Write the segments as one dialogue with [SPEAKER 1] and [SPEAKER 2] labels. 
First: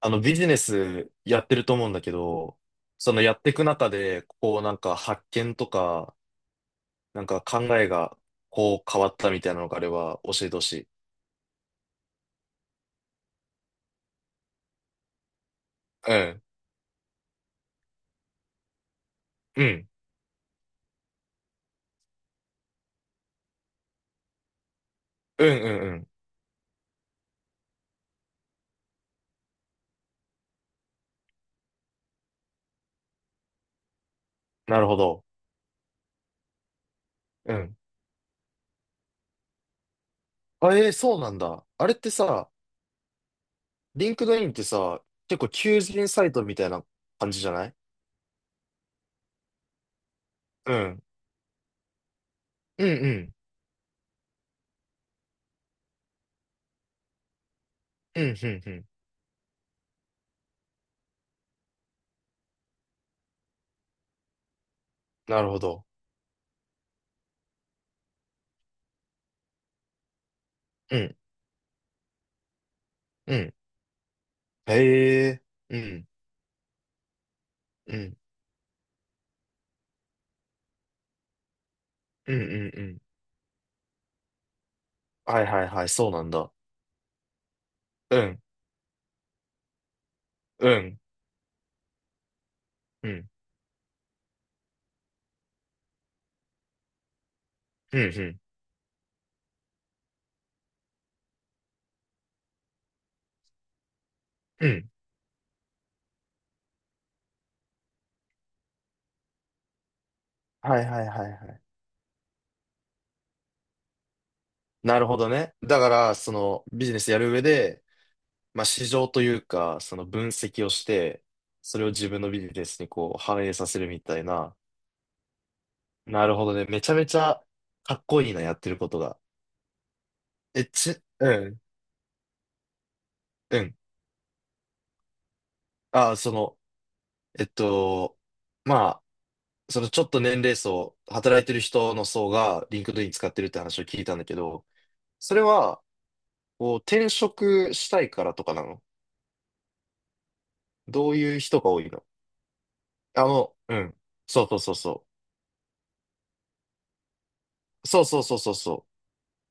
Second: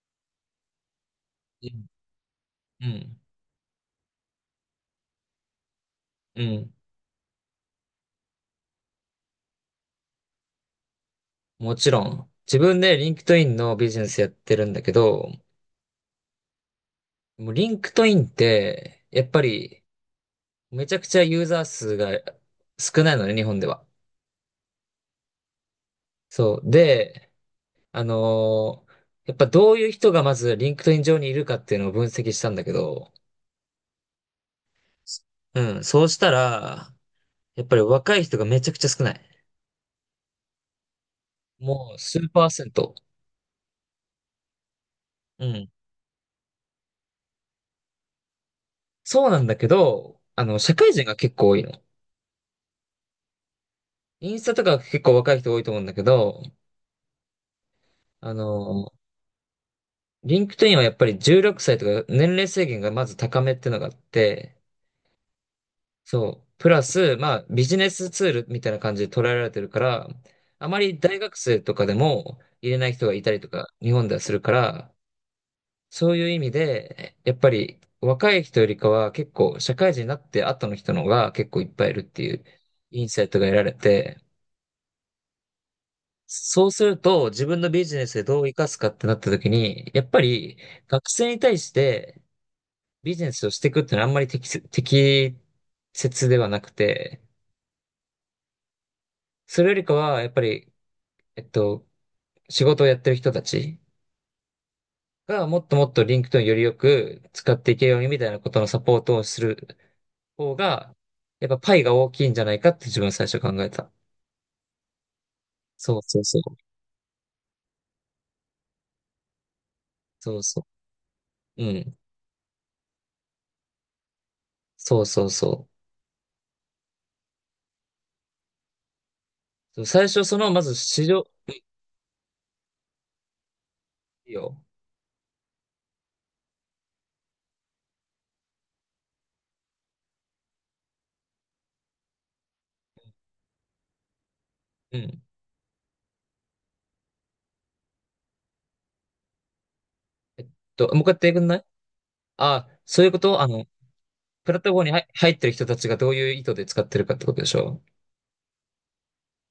[SPEAKER 1] ビジネスやってると思うんだ
[SPEAKER 2] う
[SPEAKER 1] けど、そ
[SPEAKER 2] ん。
[SPEAKER 1] のやっていく中で、発見とか、
[SPEAKER 2] うん。
[SPEAKER 1] 考えが変わったみたいなのがあれば教えてほしい。
[SPEAKER 2] もちろん。自分でリンクトインのビジネスやってるんだけど、
[SPEAKER 1] うん。
[SPEAKER 2] もうリンクトインって、やっぱ
[SPEAKER 1] う
[SPEAKER 2] り
[SPEAKER 1] ん。
[SPEAKER 2] めちゃくちゃユーザー数が少ないのね、日本では。
[SPEAKER 1] うんうんうん。
[SPEAKER 2] そう。で、あのーやっぱどういう人がまずリンクトイン上にいるかっていうのを分析したんだけど、
[SPEAKER 1] なるほど。
[SPEAKER 2] うん。そうしたら、
[SPEAKER 1] う
[SPEAKER 2] やっぱ
[SPEAKER 1] ん。
[SPEAKER 2] り若い人がめちゃくちゃ少ない。
[SPEAKER 1] あ、えーそうなんだ。あ
[SPEAKER 2] も
[SPEAKER 1] れっ
[SPEAKER 2] う
[SPEAKER 1] て
[SPEAKER 2] 数パー
[SPEAKER 1] さ、
[SPEAKER 2] セント。
[SPEAKER 1] リンクドインってさ、結
[SPEAKER 2] う
[SPEAKER 1] 構
[SPEAKER 2] ん。
[SPEAKER 1] 求人サイトみたいな感じじゃない？
[SPEAKER 2] そうなんだけど、社
[SPEAKER 1] う
[SPEAKER 2] 会
[SPEAKER 1] ん。
[SPEAKER 2] 人が結構多いの。
[SPEAKER 1] うんうん。
[SPEAKER 2] インスタとか結構若い人多いと思うんだけど、
[SPEAKER 1] う
[SPEAKER 2] あ
[SPEAKER 1] んうんうん。
[SPEAKER 2] の、リンクトインはやっぱり16歳とか年齢制限がまず高めってのがあって、
[SPEAKER 1] なるほど。
[SPEAKER 2] そう。プラス、まあビジネスツールみたいな感じで捉えられてるから、あま
[SPEAKER 1] う
[SPEAKER 2] り
[SPEAKER 1] ん。
[SPEAKER 2] 大学生とかでも入れない人がいた
[SPEAKER 1] う
[SPEAKER 2] りと
[SPEAKER 1] ん。
[SPEAKER 2] か、日本ではするから、
[SPEAKER 1] へえ。うん。
[SPEAKER 2] そういう意味で、やっぱり
[SPEAKER 1] うん。
[SPEAKER 2] 若い人よりかは結構社会人になって後の人の方が結構いっぱいいるってい
[SPEAKER 1] うん
[SPEAKER 2] う
[SPEAKER 1] うんうん。
[SPEAKER 2] インサイトが得られて、
[SPEAKER 1] はいはいはい、そうなんだ。
[SPEAKER 2] そうすると、自分のビジネス
[SPEAKER 1] う
[SPEAKER 2] で
[SPEAKER 1] ん。
[SPEAKER 2] どう生かすかってなった時に、やっぱり
[SPEAKER 1] うん。
[SPEAKER 2] 学生に対して
[SPEAKER 1] う
[SPEAKER 2] ビジ
[SPEAKER 1] ん。
[SPEAKER 2] ネスをしていくってのはあんまり適切ではなくて、
[SPEAKER 1] うん。うん。
[SPEAKER 2] それよりかは、やっぱり、えっと、仕事をやってる人たち
[SPEAKER 1] うん。
[SPEAKER 2] がもっともっとリンクト i よりよく使っていけるようにみたいなことのサポートをする方
[SPEAKER 1] はい
[SPEAKER 2] が、
[SPEAKER 1] はいはい
[SPEAKER 2] やっ
[SPEAKER 1] は
[SPEAKER 2] ぱ
[SPEAKER 1] い。
[SPEAKER 2] パイが大きいんじゃないかって自分最初考えた。
[SPEAKER 1] なるほどね。だか
[SPEAKER 2] そう
[SPEAKER 1] ら、
[SPEAKER 2] そう
[SPEAKER 1] そ
[SPEAKER 2] そう。
[SPEAKER 1] のビジネスやる上で、市場というか、その分
[SPEAKER 2] そう
[SPEAKER 1] 析
[SPEAKER 2] そ
[SPEAKER 1] をして、
[SPEAKER 2] う。う
[SPEAKER 1] それを
[SPEAKER 2] ん。
[SPEAKER 1] 自分のビジネスに反映させるみたいな。
[SPEAKER 2] そうそうそ
[SPEAKER 1] なるほどね。めちゃめちゃかっこいいな、やってることが。
[SPEAKER 2] う。最初その、ま
[SPEAKER 1] え、
[SPEAKER 2] ず
[SPEAKER 1] ち、
[SPEAKER 2] 市場、
[SPEAKER 1] うん、うん。
[SPEAKER 2] いいよ。
[SPEAKER 1] あ、その、えっと、まあ、そのちょっと年齢層、働いてる人の層がリンクドイン使ってるって話を聞いたんだけど、
[SPEAKER 2] うん。
[SPEAKER 1] それは、こう転職したいからとかなの？
[SPEAKER 2] えっもう一
[SPEAKER 1] ど
[SPEAKER 2] 回や
[SPEAKER 1] う
[SPEAKER 2] って
[SPEAKER 1] いう
[SPEAKER 2] くんな
[SPEAKER 1] 人
[SPEAKER 2] い？
[SPEAKER 1] が多いの？
[SPEAKER 2] あ、そういうこ
[SPEAKER 1] あ
[SPEAKER 2] と。
[SPEAKER 1] の、うん。そう
[SPEAKER 2] プ
[SPEAKER 1] そ
[SPEAKER 2] ラ
[SPEAKER 1] う
[SPEAKER 2] ット
[SPEAKER 1] そう
[SPEAKER 2] フォームに入
[SPEAKER 1] そ
[SPEAKER 2] 入ってる人たちがどういう意図で使ってるかってことでしょ？
[SPEAKER 1] う。そうそうそうそうそ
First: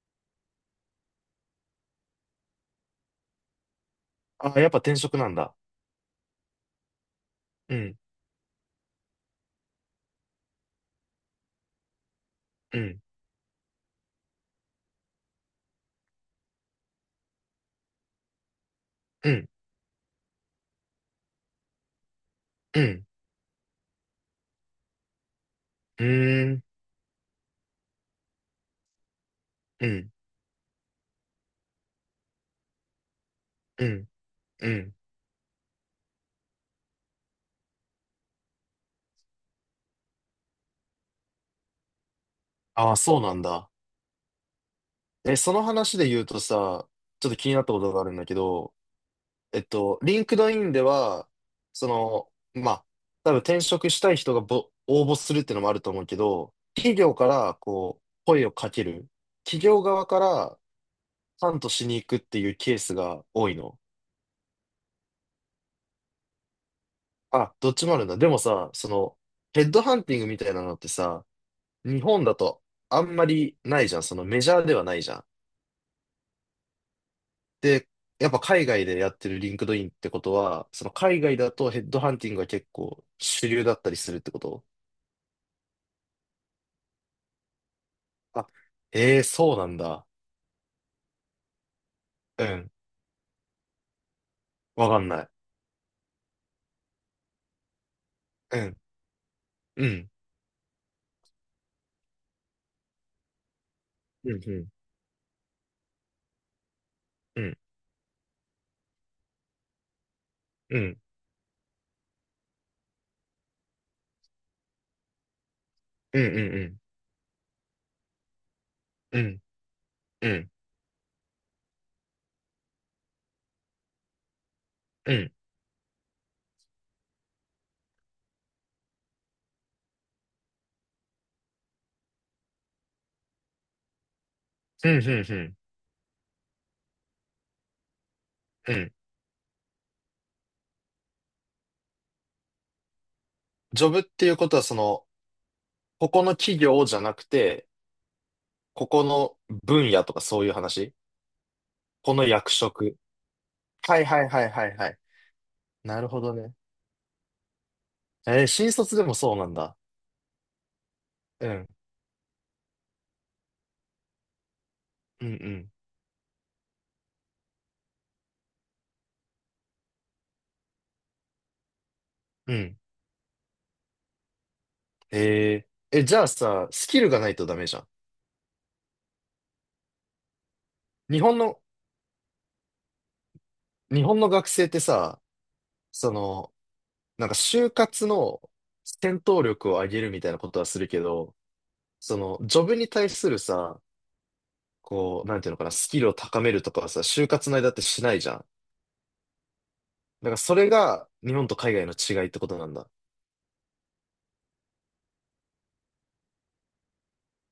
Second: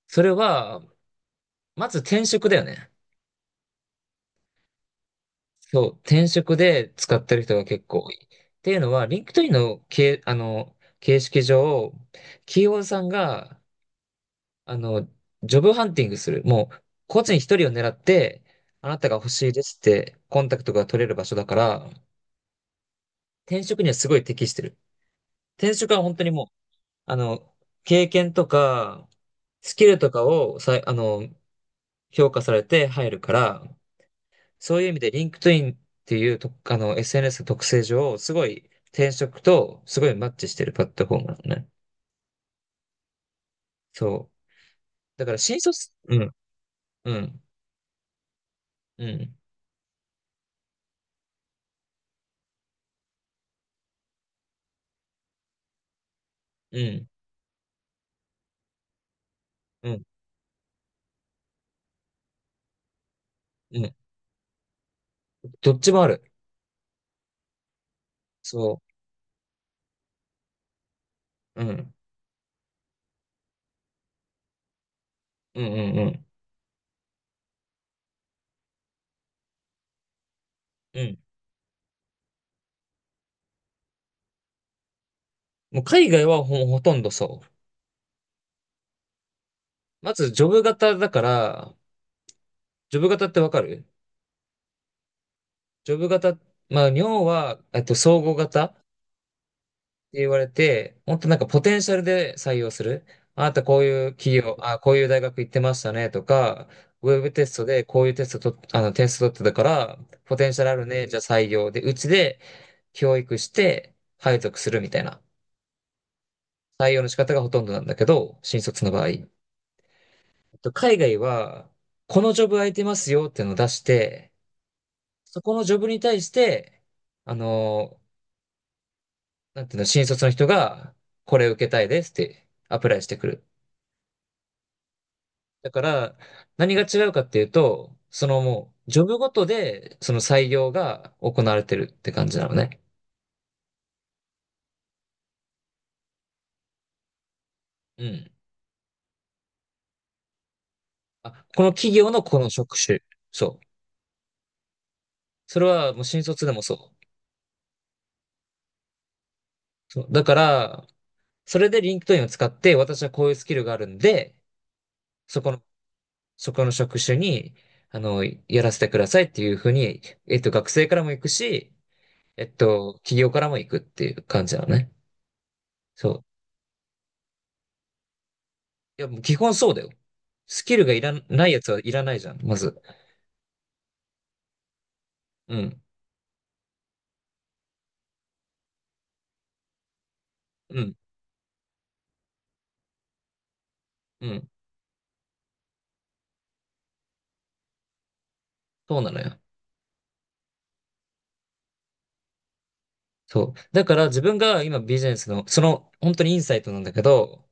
[SPEAKER 2] それは、まず転職だよね。
[SPEAKER 1] う。あ、やっぱ転職なんだ。
[SPEAKER 2] そう、転職で使ってる人が
[SPEAKER 1] う
[SPEAKER 2] 結
[SPEAKER 1] ん、
[SPEAKER 2] 構多い。っていうのは、リンクトインの形、あの、形式上、企
[SPEAKER 1] う
[SPEAKER 2] 業
[SPEAKER 1] ん、
[SPEAKER 2] さんが、あの、ジョブハンティングする。もう、個人一人を狙って、あなたが欲
[SPEAKER 1] う
[SPEAKER 2] し
[SPEAKER 1] ん、
[SPEAKER 2] いですって、コンタクトが取れる場所だから、
[SPEAKER 1] うん、
[SPEAKER 2] 転職にはすごい適してる。転職は
[SPEAKER 1] う
[SPEAKER 2] 本当にも
[SPEAKER 1] ー
[SPEAKER 2] う
[SPEAKER 1] ん、
[SPEAKER 2] あの、経験とか、ス
[SPEAKER 1] う
[SPEAKER 2] キルと
[SPEAKER 1] ん、
[SPEAKER 2] かをさい、あの、評価されて入るから、
[SPEAKER 1] うん、う
[SPEAKER 2] そういう意
[SPEAKER 1] ん。
[SPEAKER 2] 味で、リンクトインっていうと、SNS の特性上、すごい転職とすごいマッチしてるプラットフォームなのね。
[SPEAKER 1] あ、そうなんだ。
[SPEAKER 2] そう。だか
[SPEAKER 1] え、
[SPEAKER 2] ら、
[SPEAKER 1] そ
[SPEAKER 2] 新
[SPEAKER 1] の
[SPEAKER 2] 卒、
[SPEAKER 1] 話で
[SPEAKER 2] う
[SPEAKER 1] 言う
[SPEAKER 2] ん、
[SPEAKER 1] とさ、
[SPEAKER 2] う
[SPEAKER 1] ちょっと
[SPEAKER 2] ん、
[SPEAKER 1] 気になったことがあるんだけど、
[SPEAKER 2] うん、
[SPEAKER 1] リンクドインでは、その、多分転職したい人が応募するっていうのもあると思うけど、
[SPEAKER 2] う
[SPEAKER 1] 企
[SPEAKER 2] ん、
[SPEAKER 1] 業からこう、声をかける。企業
[SPEAKER 2] うん、
[SPEAKER 1] 側からハントしに行くっていうケースが多いの？
[SPEAKER 2] うん。どっちもある。
[SPEAKER 1] あ、どっちもあるんだ。でもさ、
[SPEAKER 2] そ
[SPEAKER 1] その、ヘッドハンティングみたいなのってさ、
[SPEAKER 2] う。うん、
[SPEAKER 1] 日本だとあんまりないじゃん。そのメジャーではないじゃん。
[SPEAKER 2] うん、うん、うん。
[SPEAKER 1] で、やっぱ海外でやってるリンクドインってことは、その
[SPEAKER 2] うん。
[SPEAKER 1] 海外だとヘッドハンティングが結構主流だったりするってこと？
[SPEAKER 2] もう海外はほとんどそう。
[SPEAKER 1] あ、ええーそうなんだ。
[SPEAKER 2] まず、ジョブ型だから、
[SPEAKER 1] うん。
[SPEAKER 2] ジョブ型ってわかる？
[SPEAKER 1] わかんない。
[SPEAKER 2] ジョブ型、まあ、尿は、総合
[SPEAKER 1] う
[SPEAKER 2] 型っ
[SPEAKER 1] ん。
[SPEAKER 2] て
[SPEAKER 1] うん。
[SPEAKER 2] 言われて、もっとなんかポテンシャルで採用する。あなたこういう
[SPEAKER 1] うん。
[SPEAKER 2] 企業、
[SPEAKER 1] うん。
[SPEAKER 2] あ、こういう大学行ってましたねとか、ウェブ
[SPEAKER 1] う
[SPEAKER 2] テス
[SPEAKER 1] ん。
[SPEAKER 2] トでこういうテストと、テスト取ってたから、ポテンシャルあ
[SPEAKER 1] う
[SPEAKER 2] る
[SPEAKER 1] ん。
[SPEAKER 2] ね、じゃあ採用で、うちで教育して、配属するみたいな。
[SPEAKER 1] うん。
[SPEAKER 2] 採用の仕方がほとんどなんだけど、新卒の場合。
[SPEAKER 1] うん。うん。うん。
[SPEAKER 2] 海外は、このジョブ空いてますよっていうのを出して、
[SPEAKER 1] うん。うん。
[SPEAKER 2] そこのジョブに対して、あのなんていうの、新卒の人が、これ受けたいですってアプライしてくる。
[SPEAKER 1] うん。
[SPEAKER 2] だから、何が違うかっていうと、その
[SPEAKER 1] う
[SPEAKER 2] もう、
[SPEAKER 1] ん。
[SPEAKER 2] ジョブごとで、その採用が行われてるって感じなのね。
[SPEAKER 1] ジョブっていうことは、その、ここの企業じゃなくて、
[SPEAKER 2] うん。
[SPEAKER 1] ここの分野とかそういう話？
[SPEAKER 2] あ、この企業
[SPEAKER 1] こ
[SPEAKER 2] の
[SPEAKER 1] の
[SPEAKER 2] この
[SPEAKER 1] 役
[SPEAKER 2] 職
[SPEAKER 1] 職。
[SPEAKER 2] 種。そう。
[SPEAKER 1] はいはいはいはいはい。
[SPEAKER 2] それは
[SPEAKER 1] な
[SPEAKER 2] もう
[SPEAKER 1] るほ
[SPEAKER 2] 新
[SPEAKER 1] ど
[SPEAKER 2] 卒で
[SPEAKER 1] ね。
[SPEAKER 2] もそう。
[SPEAKER 1] えー新卒でもそうなんだ。
[SPEAKER 2] そう。だから、
[SPEAKER 1] う
[SPEAKER 2] そ
[SPEAKER 1] ん。
[SPEAKER 2] れでリンクトインを使って、私はこういうスキルがあるんで、
[SPEAKER 1] う
[SPEAKER 2] そこの、
[SPEAKER 1] ん
[SPEAKER 2] そこの職種に、やらせてくださいっていうふうに、学生からも行くし、
[SPEAKER 1] うん。うん。
[SPEAKER 2] 企業からも行くっていう感じなのね。
[SPEAKER 1] えー、え、
[SPEAKER 2] そ
[SPEAKER 1] じ
[SPEAKER 2] う。
[SPEAKER 1] ゃあさ、スキルがないとダメじゃん。
[SPEAKER 2] いや、もう基本そうだよ。スキルがいら
[SPEAKER 1] 日本
[SPEAKER 2] ない
[SPEAKER 1] の、
[SPEAKER 2] やつはいらないじゃん、まず。
[SPEAKER 1] 日本の学生ってさ、
[SPEAKER 2] うん、
[SPEAKER 1] その、就活の戦闘力を上げるみたいなことはす
[SPEAKER 2] う
[SPEAKER 1] る
[SPEAKER 2] ん、
[SPEAKER 1] けど、その、ジョブに対するさ、
[SPEAKER 2] うん。
[SPEAKER 1] こう、なんていうのかな、スキルを高めるとかはさ、就活の間ってしないじゃん。だ
[SPEAKER 2] そうなのよ。
[SPEAKER 1] からそれが日本と海外の違いってことなんだ。
[SPEAKER 2] そう。だから自分が今ビジネスの、本当にインサイトなんだけど、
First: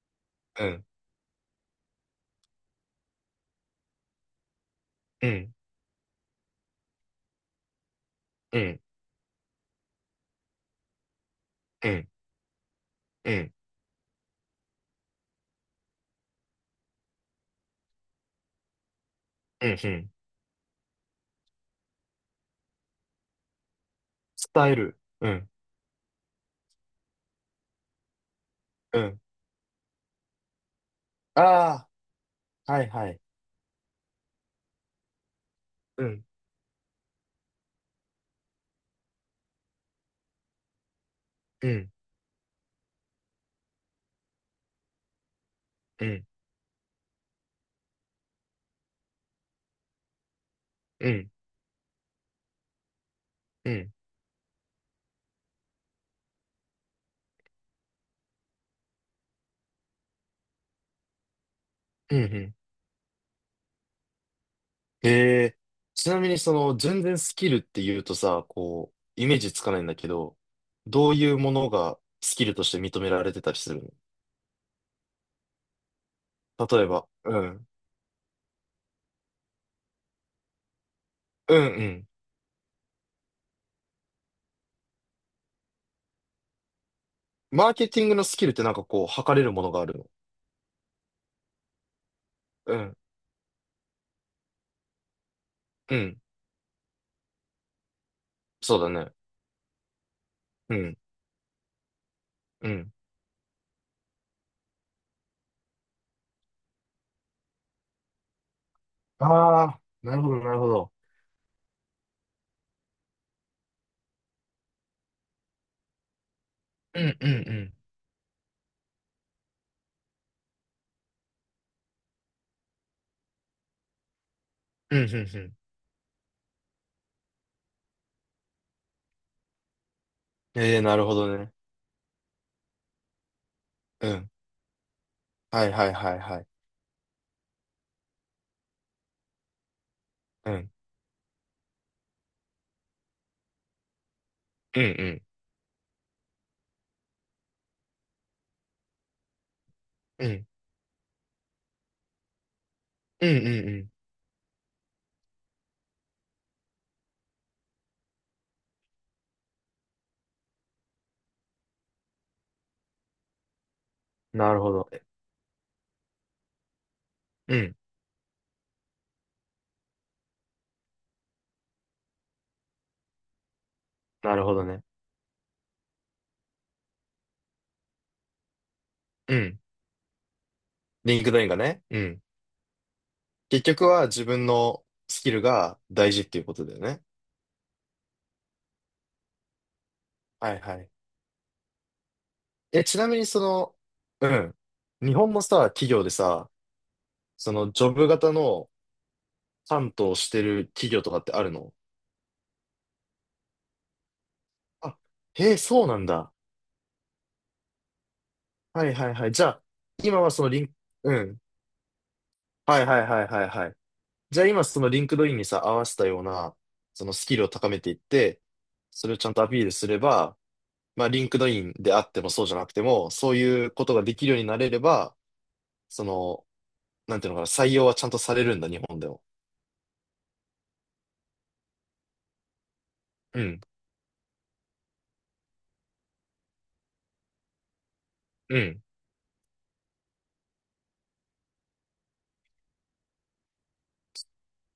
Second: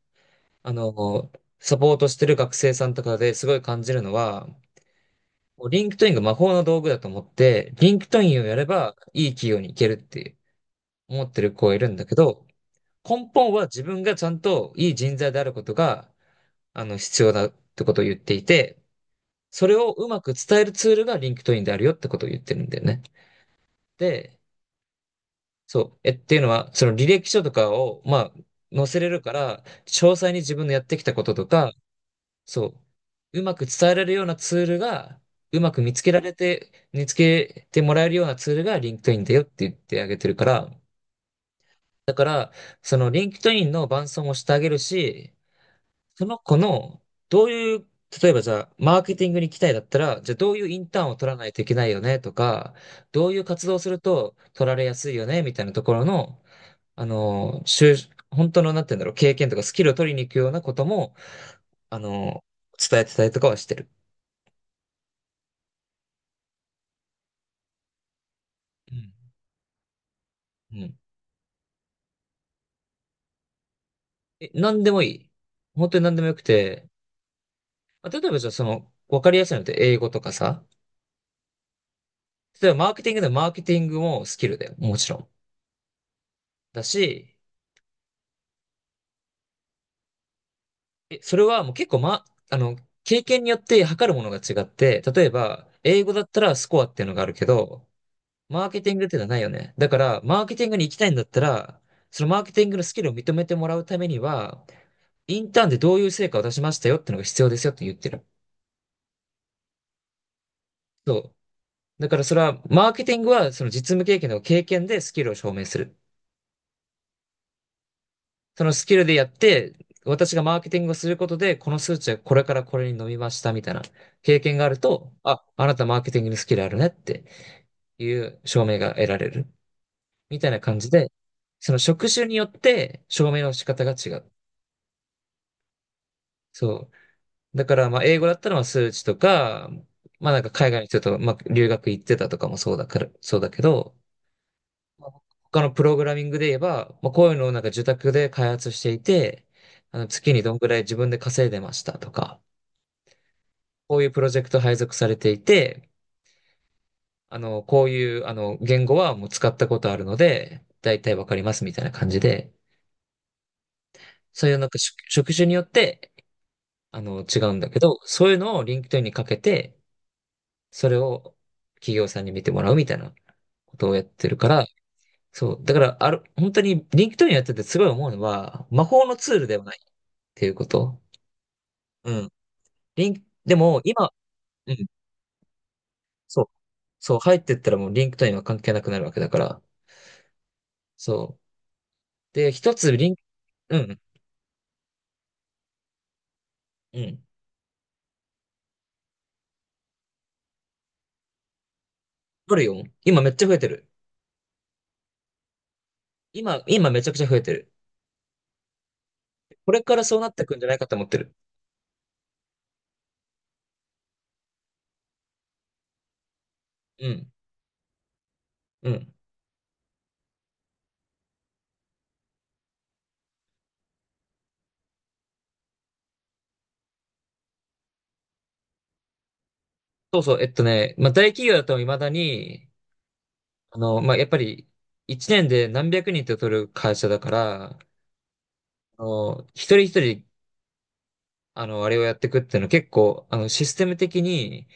[SPEAKER 1] う
[SPEAKER 2] あ
[SPEAKER 1] ん。
[SPEAKER 2] の、サポートしてる学生さんとかですごい感じるのは、
[SPEAKER 1] うん
[SPEAKER 2] もうリンクトインが魔法の道具だと思って、リンクトインをや
[SPEAKER 1] う
[SPEAKER 2] れ
[SPEAKER 1] ん、
[SPEAKER 2] ばいい企業に行けるって思ってる子がいる
[SPEAKER 1] う
[SPEAKER 2] んだ
[SPEAKER 1] ん、
[SPEAKER 2] けど、根
[SPEAKER 1] う
[SPEAKER 2] 本
[SPEAKER 1] ん、
[SPEAKER 2] は自分がちゃんといい人材であることが、必要だってことを言っていて、そ
[SPEAKER 1] うん、
[SPEAKER 2] れ
[SPEAKER 1] う
[SPEAKER 2] をう
[SPEAKER 1] ん。
[SPEAKER 2] まく伝えるツールが LinkedIn であるよってことを言ってるんだよね。で、
[SPEAKER 1] 伝える。うん、
[SPEAKER 2] そう。っていうのは、その履歴書とかを、まあ、載せ
[SPEAKER 1] う
[SPEAKER 2] れ
[SPEAKER 1] ん。
[SPEAKER 2] るから、詳細に自分のやってきたこととか、
[SPEAKER 1] あ
[SPEAKER 2] そ
[SPEAKER 1] あ、はい、はい。
[SPEAKER 2] う。うまく伝えられるようなツールが、うまく見つ
[SPEAKER 1] う
[SPEAKER 2] けら
[SPEAKER 1] ん、
[SPEAKER 2] れて、見つけてもらえるようなツールが LinkedIn だよって言ってあげてるから、
[SPEAKER 1] うん、
[SPEAKER 2] だから、その LinkedIn の伴走もしてあげるし、
[SPEAKER 1] う
[SPEAKER 2] そ
[SPEAKER 1] ん、
[SPEAKER 2] の子の、どういう、例えばじゃあ、マーケティングに行きたいだったら、じゃあどういうインター
[SPEAKER 1] う
[SPEAKER 2] ンを取
[SPEAKER 1] ん、
[SPEAKER 2] らないといけないよねとか、どういう活
[SPEAKER 1] う
[SPEAKER 2] 動をす
[SPEAKER 1] ん、
[SPEAKER 2] ると取られやすいよねみたいなところの、あの、就本当の、なんて言うんだろう、経験とかスキルを取りに行くようなことも、あ
[SPEAKER 1] うん、う
[SPEAKER 2] の、
[SPEAKER 1] ん。
[SPEAKER 2] 伝えてたりとかはしてる。
[SPEAKER 1] へえ、ちなみにその、全然スキルって言うとさ、こ
[SPEAKER 2] う
[SPEAKER 1] う、
[SPEAKER 2] ん。
[SPEAKER 1] イメージつかないんだけど、
[SPEAKER 2] うん。
[SPEAKER 1] どういうものがスキルとして認められてたりするの？
[SPEAKER 2] なんでもいい。本当になんでもよく
[SPEAKER 1] 例え
[SPEAKER 2] て、
[SPEAKER 1] ば、うん、
[SPEAKER 2] あ例えばじゃあわかりやすいのって英語とかさ、
[SPEAKER 1] うん、うん。
[SPEAKER 2] 例えばマーケティングでもマーケティングもスキルだよ。もちろん。だし、
[SPEAKER 1] マーケティングのスキルってこう、測れるものがあるの？
[SPEAKER 2] それはもう結構ま、あ
[SPEAKER 1] う
[SPEAKER 2] の、
[SPEAKER 1] ん、
[SPEAKER 2] 経験によって測るものが違って、例えば、
[SPEAKER 1] う
[SPEAKER 2] 英語
[SPEAKER 1] ん、
[SPEAKER 2] だったらスコアっていうのがあるけど、マー
[SPEAKER 1] そう
[SPEAKER 2] ケ
[SPEAKER 1] だ
[SPEAKER 2] ティングっ
[SPEAKER 1] ね。
[SPEAKER 2] ていうのはないよね。だから、マーケティン
[SPEAKER 1] う
[SPEAKER 2] グに行き
[SPEAKER 1] ん、
[SPEAKER 2] たいんだったら、そのマーケティ
[SPEAKER 1] う
[SPEAKER 2] ングの
[SPEAKER 1] ん。
[SPEAKER 2] スキルを認めてもらうためには、インターンでどういう成果を出しましたよっていうのが必要ですよって言ってる。
[SPEAKER 1] ああ、なるほど、なるほど。
[SPEAKER 2] そう。だからそれは、マーケティングはその実務経験でスキルを証明する。
[SPEAKER 1] うん、うん、うん、
[SPEAKER 2] そのスキルでやって、私がマーケティングをすることで、この数値はこれからこれに伸びましたみたいな経験がある
[SPEAKER 1] うん、う
[SPEAKER 2] と、
[SPEAKER 1] ん、う
[SPEAKER 2] あ、
[SPEAKER 1] ん。
[SPEAKER 2] あなたマーケティングのスキルあるねっていう証明が得られる。みたいな
[SPEAKER 1] え
[SPEAKER 2] 感
[SPEAKER 1] えー、
[SPEAKER 2] じ
[SPEAKER 1] なる
[SPEAKER 2] で、
[SPEAKER 1] ほどね。
[SPEAKER 2] その職種によって証明の仕方が
[SPEAKER 1] う
[SPEAKER 2] 違
[SPEAKER 1] ん。
[SPEAKER 2] う。
[SPEAKER 1] はいはいはいはい。
[SPEAKER 2] そう。だから、まあ、英語だったらまあ数値とか、まあなんか
[SPEAKER 1] うん。
[SPEAKER 2] 海外の人とまあ留学行ってたとかもそうだから、そうだけど、
[SPEAKER 1] うん
[SPEAKER 2] まあ
[SPEAKER 1] う
[SPEAKER 2] 他のプログラミングで言えば、まあ、こういうのをなんか受託で開発していて、
[SPEAKER 1] ん。う
[SPEAKER 2] 月に
[SPEAKER 1] ん。
[SPEAKER 2] どんぐらい自分で稼いでましたとか、
[SPEAKER 1] うんうんう
[SPEAKER 2] こういうプロジェクト配属されていて、こういう、言語はもう使ったことあるので、だいたいわかりますみたいな感じで、
[SPEAKER 1] ん。
[SPEAKER 2] そう
[SPEAKER 1] な
[SPEAKER 2] いう
[SPEAKER 1] る
[SPEAKER 2] なん
[SPEAKER 1] ほ
[SPEAKER 2] か
[SPEAKER 1] ど。
[SPEAKER 2] 職種によって、違う
[SPEAKER 1] う
[SPEAKER 2] んだ
[SPEAKER 1] ん。
[SPEAKER 2] けど、そういうのを LinkedIn にかけて、それを企業さんに見てもらうみたいなことをやって
[SPEAKER 1] な
[SPEAKER 2] る
[SPEAKER 1] る
[SPEAKER 2] か
[SPEAKER 1] ほど
[SPEAKER 2] ら、
[SPEAKER 1] ね。
[SPEAKER 2] そう。だから、本当に LinkedIn やっててすごい思うのは、魔法のツ
[SPEAKER 1] う
[SPEAKER 2] ールで
[SPEAKER 1] ん。
[SPEAKER 2] はないっていうこと。
[SPEAKER 1] リンクドインがね。う
[SPEAKER 2] う
[SPEAKER 1] ん。
[SPEAKER 2] ん。で
[SPEAKER 1] 結
[SPEAKER 2] も
[SPEAKER 1] 局は
[SPEAKER 2] 今、
[SPEAKER 1] 自分
[SPEAKER 2] う
[SPEAKER 1] の
[SPEAKER 2] ん。
[SPEAKER 1] スキルが大事ってい
[SPEAKER 2] そ
[SPEAKER 1] う
[SPEAKER 2] う。
[SPEAKER 1] ことだよね。
[SPEAKER 2] そう、入ってったらもう LinkedIn は関係なくなるわけだから、
[SPEAKER 1] はいはい。
[SPEAKER 2] そう。で、一
[SPEAKER 1] え、
[SPEAKER 2] つ
[SPEAKER 1] ちな
[SPEAKER 2] リン、
[SPEAKER 1] みにその、
[SPEAKER 2] うん、
[SPEAKER 1] うん。日本のさ、企業でさ、
[SPEAKER 2] うん。
[SPEAKER 1] そのジョブ型の担当してる企業とかってあるの？
[SPEAKER 2] あるよ。今めっちゃ増えてる。
[SPEAKER 1] あ、へえ、そうなんだ。
[SPEAKER 2] 今めちゃくちゃ増えてる。
[SPEAKER 1] はいはいはい。じゃあ、
[SPEAKER 2] これからそ
[SPEAKER 1] 今
[SPEAKER 2] うな
[SPEAKER 1] は
[SPEAKER 2] っ
[SPEAKER 1] そ
[SPEAKER 2] て
[SPEAKER 1] の
[SPEAKER 2] くん
[SPEAKER 1] リ
[SPEAKER 2] じゃな
[SPEAKER 1] ン、
[SPEAKER 2] いかと思っ
[SPEAKER 1] う
[SPEAKER 2] てる。
[SPEAKER 1] ん。はいはいはいはいはい。じゃあ今そのリンクドインにさ、合わせたような、そ
[SPEAKER 2] う
[SPEAKER 1] のス
[SPEAKER 2] ん、
[SPEAKER 1] キルを高めていって、
[SPEAKER 2] う
[SPEAKER 1] そ
[SPEAKER 2] ん。
[SPEAKER 1] れをちゃんとアピールすれば、リンクドインであってもそうじゃなくても、そういうことができるようになれれば、その、なんていうのかな、採用はちゃんとされるんだ、日本でも。
[SPEAKER 2] そうそう、まあ、大企業だと未だに、
[SPEAKER 1] うん、
[SPEAKER 2] まあ、やっぱり、1年で何百人って取る会社だから、
[SPEAKER 1] うん、
[SPEAKER 2] 一人一人、あれをやっていくっていうのは結構、システム的に、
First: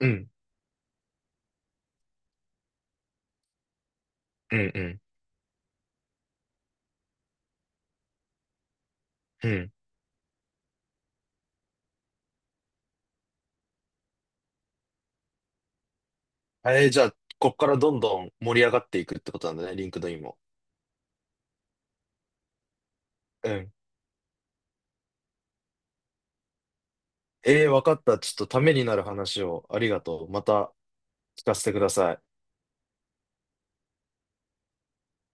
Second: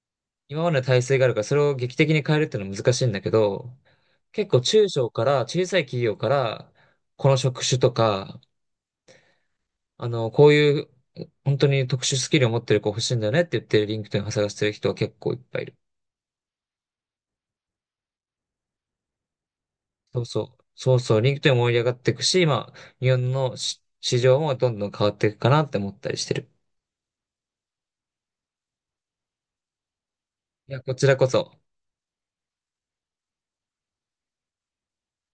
[SPEAKER 1] うん、
[SPEAKER 2] 今までの体制があるから、それを劇的に変えるっていうのは難しいんだけど、結
[SPEAKER 1] う
[SPEAKER 2] 構
[SPEAKER 1] ん、う
[SPEAKER 2] 中
[SPEAKER 1] ん、
[SPEAKER 2] 小から、小さい企業から、この職種とか、
[SPEAKER 1] うん。
[SPEAKER 2] こういう本当に特殊スキルを持ってる子欲しいんだよねって言って、リンクトインを探してる人は結構いっぱいいる。
[SPEAKER 1] えー、じゃあ、こっからどんどん盛り上がっていくってことなんだね、リンクドイ
[SPEAKER 2] そ
[SPEAKER 1] ン
[SPEAKER 2] う
[SPEAKER 1] も。
[SPEAKER 2] そう。そうそう。リンクトインも盛り上がっていくし、まあ、日本
[SPEAKER 1] う
[SPEAKER 2] の
[SPEAKER 1] ん。
[SPEAKER 2] 市場もどんどん変わっていくかなって思ったりしてる。
[SPEAKER 1] えー、わかった。ちょっとためになる話をありがとう。ま
[SPEAKER 2] い
[SPEAKER 1] た
[SPEAKER 2] や、こちらこ
[SPEAKER 1] 聞か
[SPEAKER 2] そ。
[SPEAKER 1] せてください。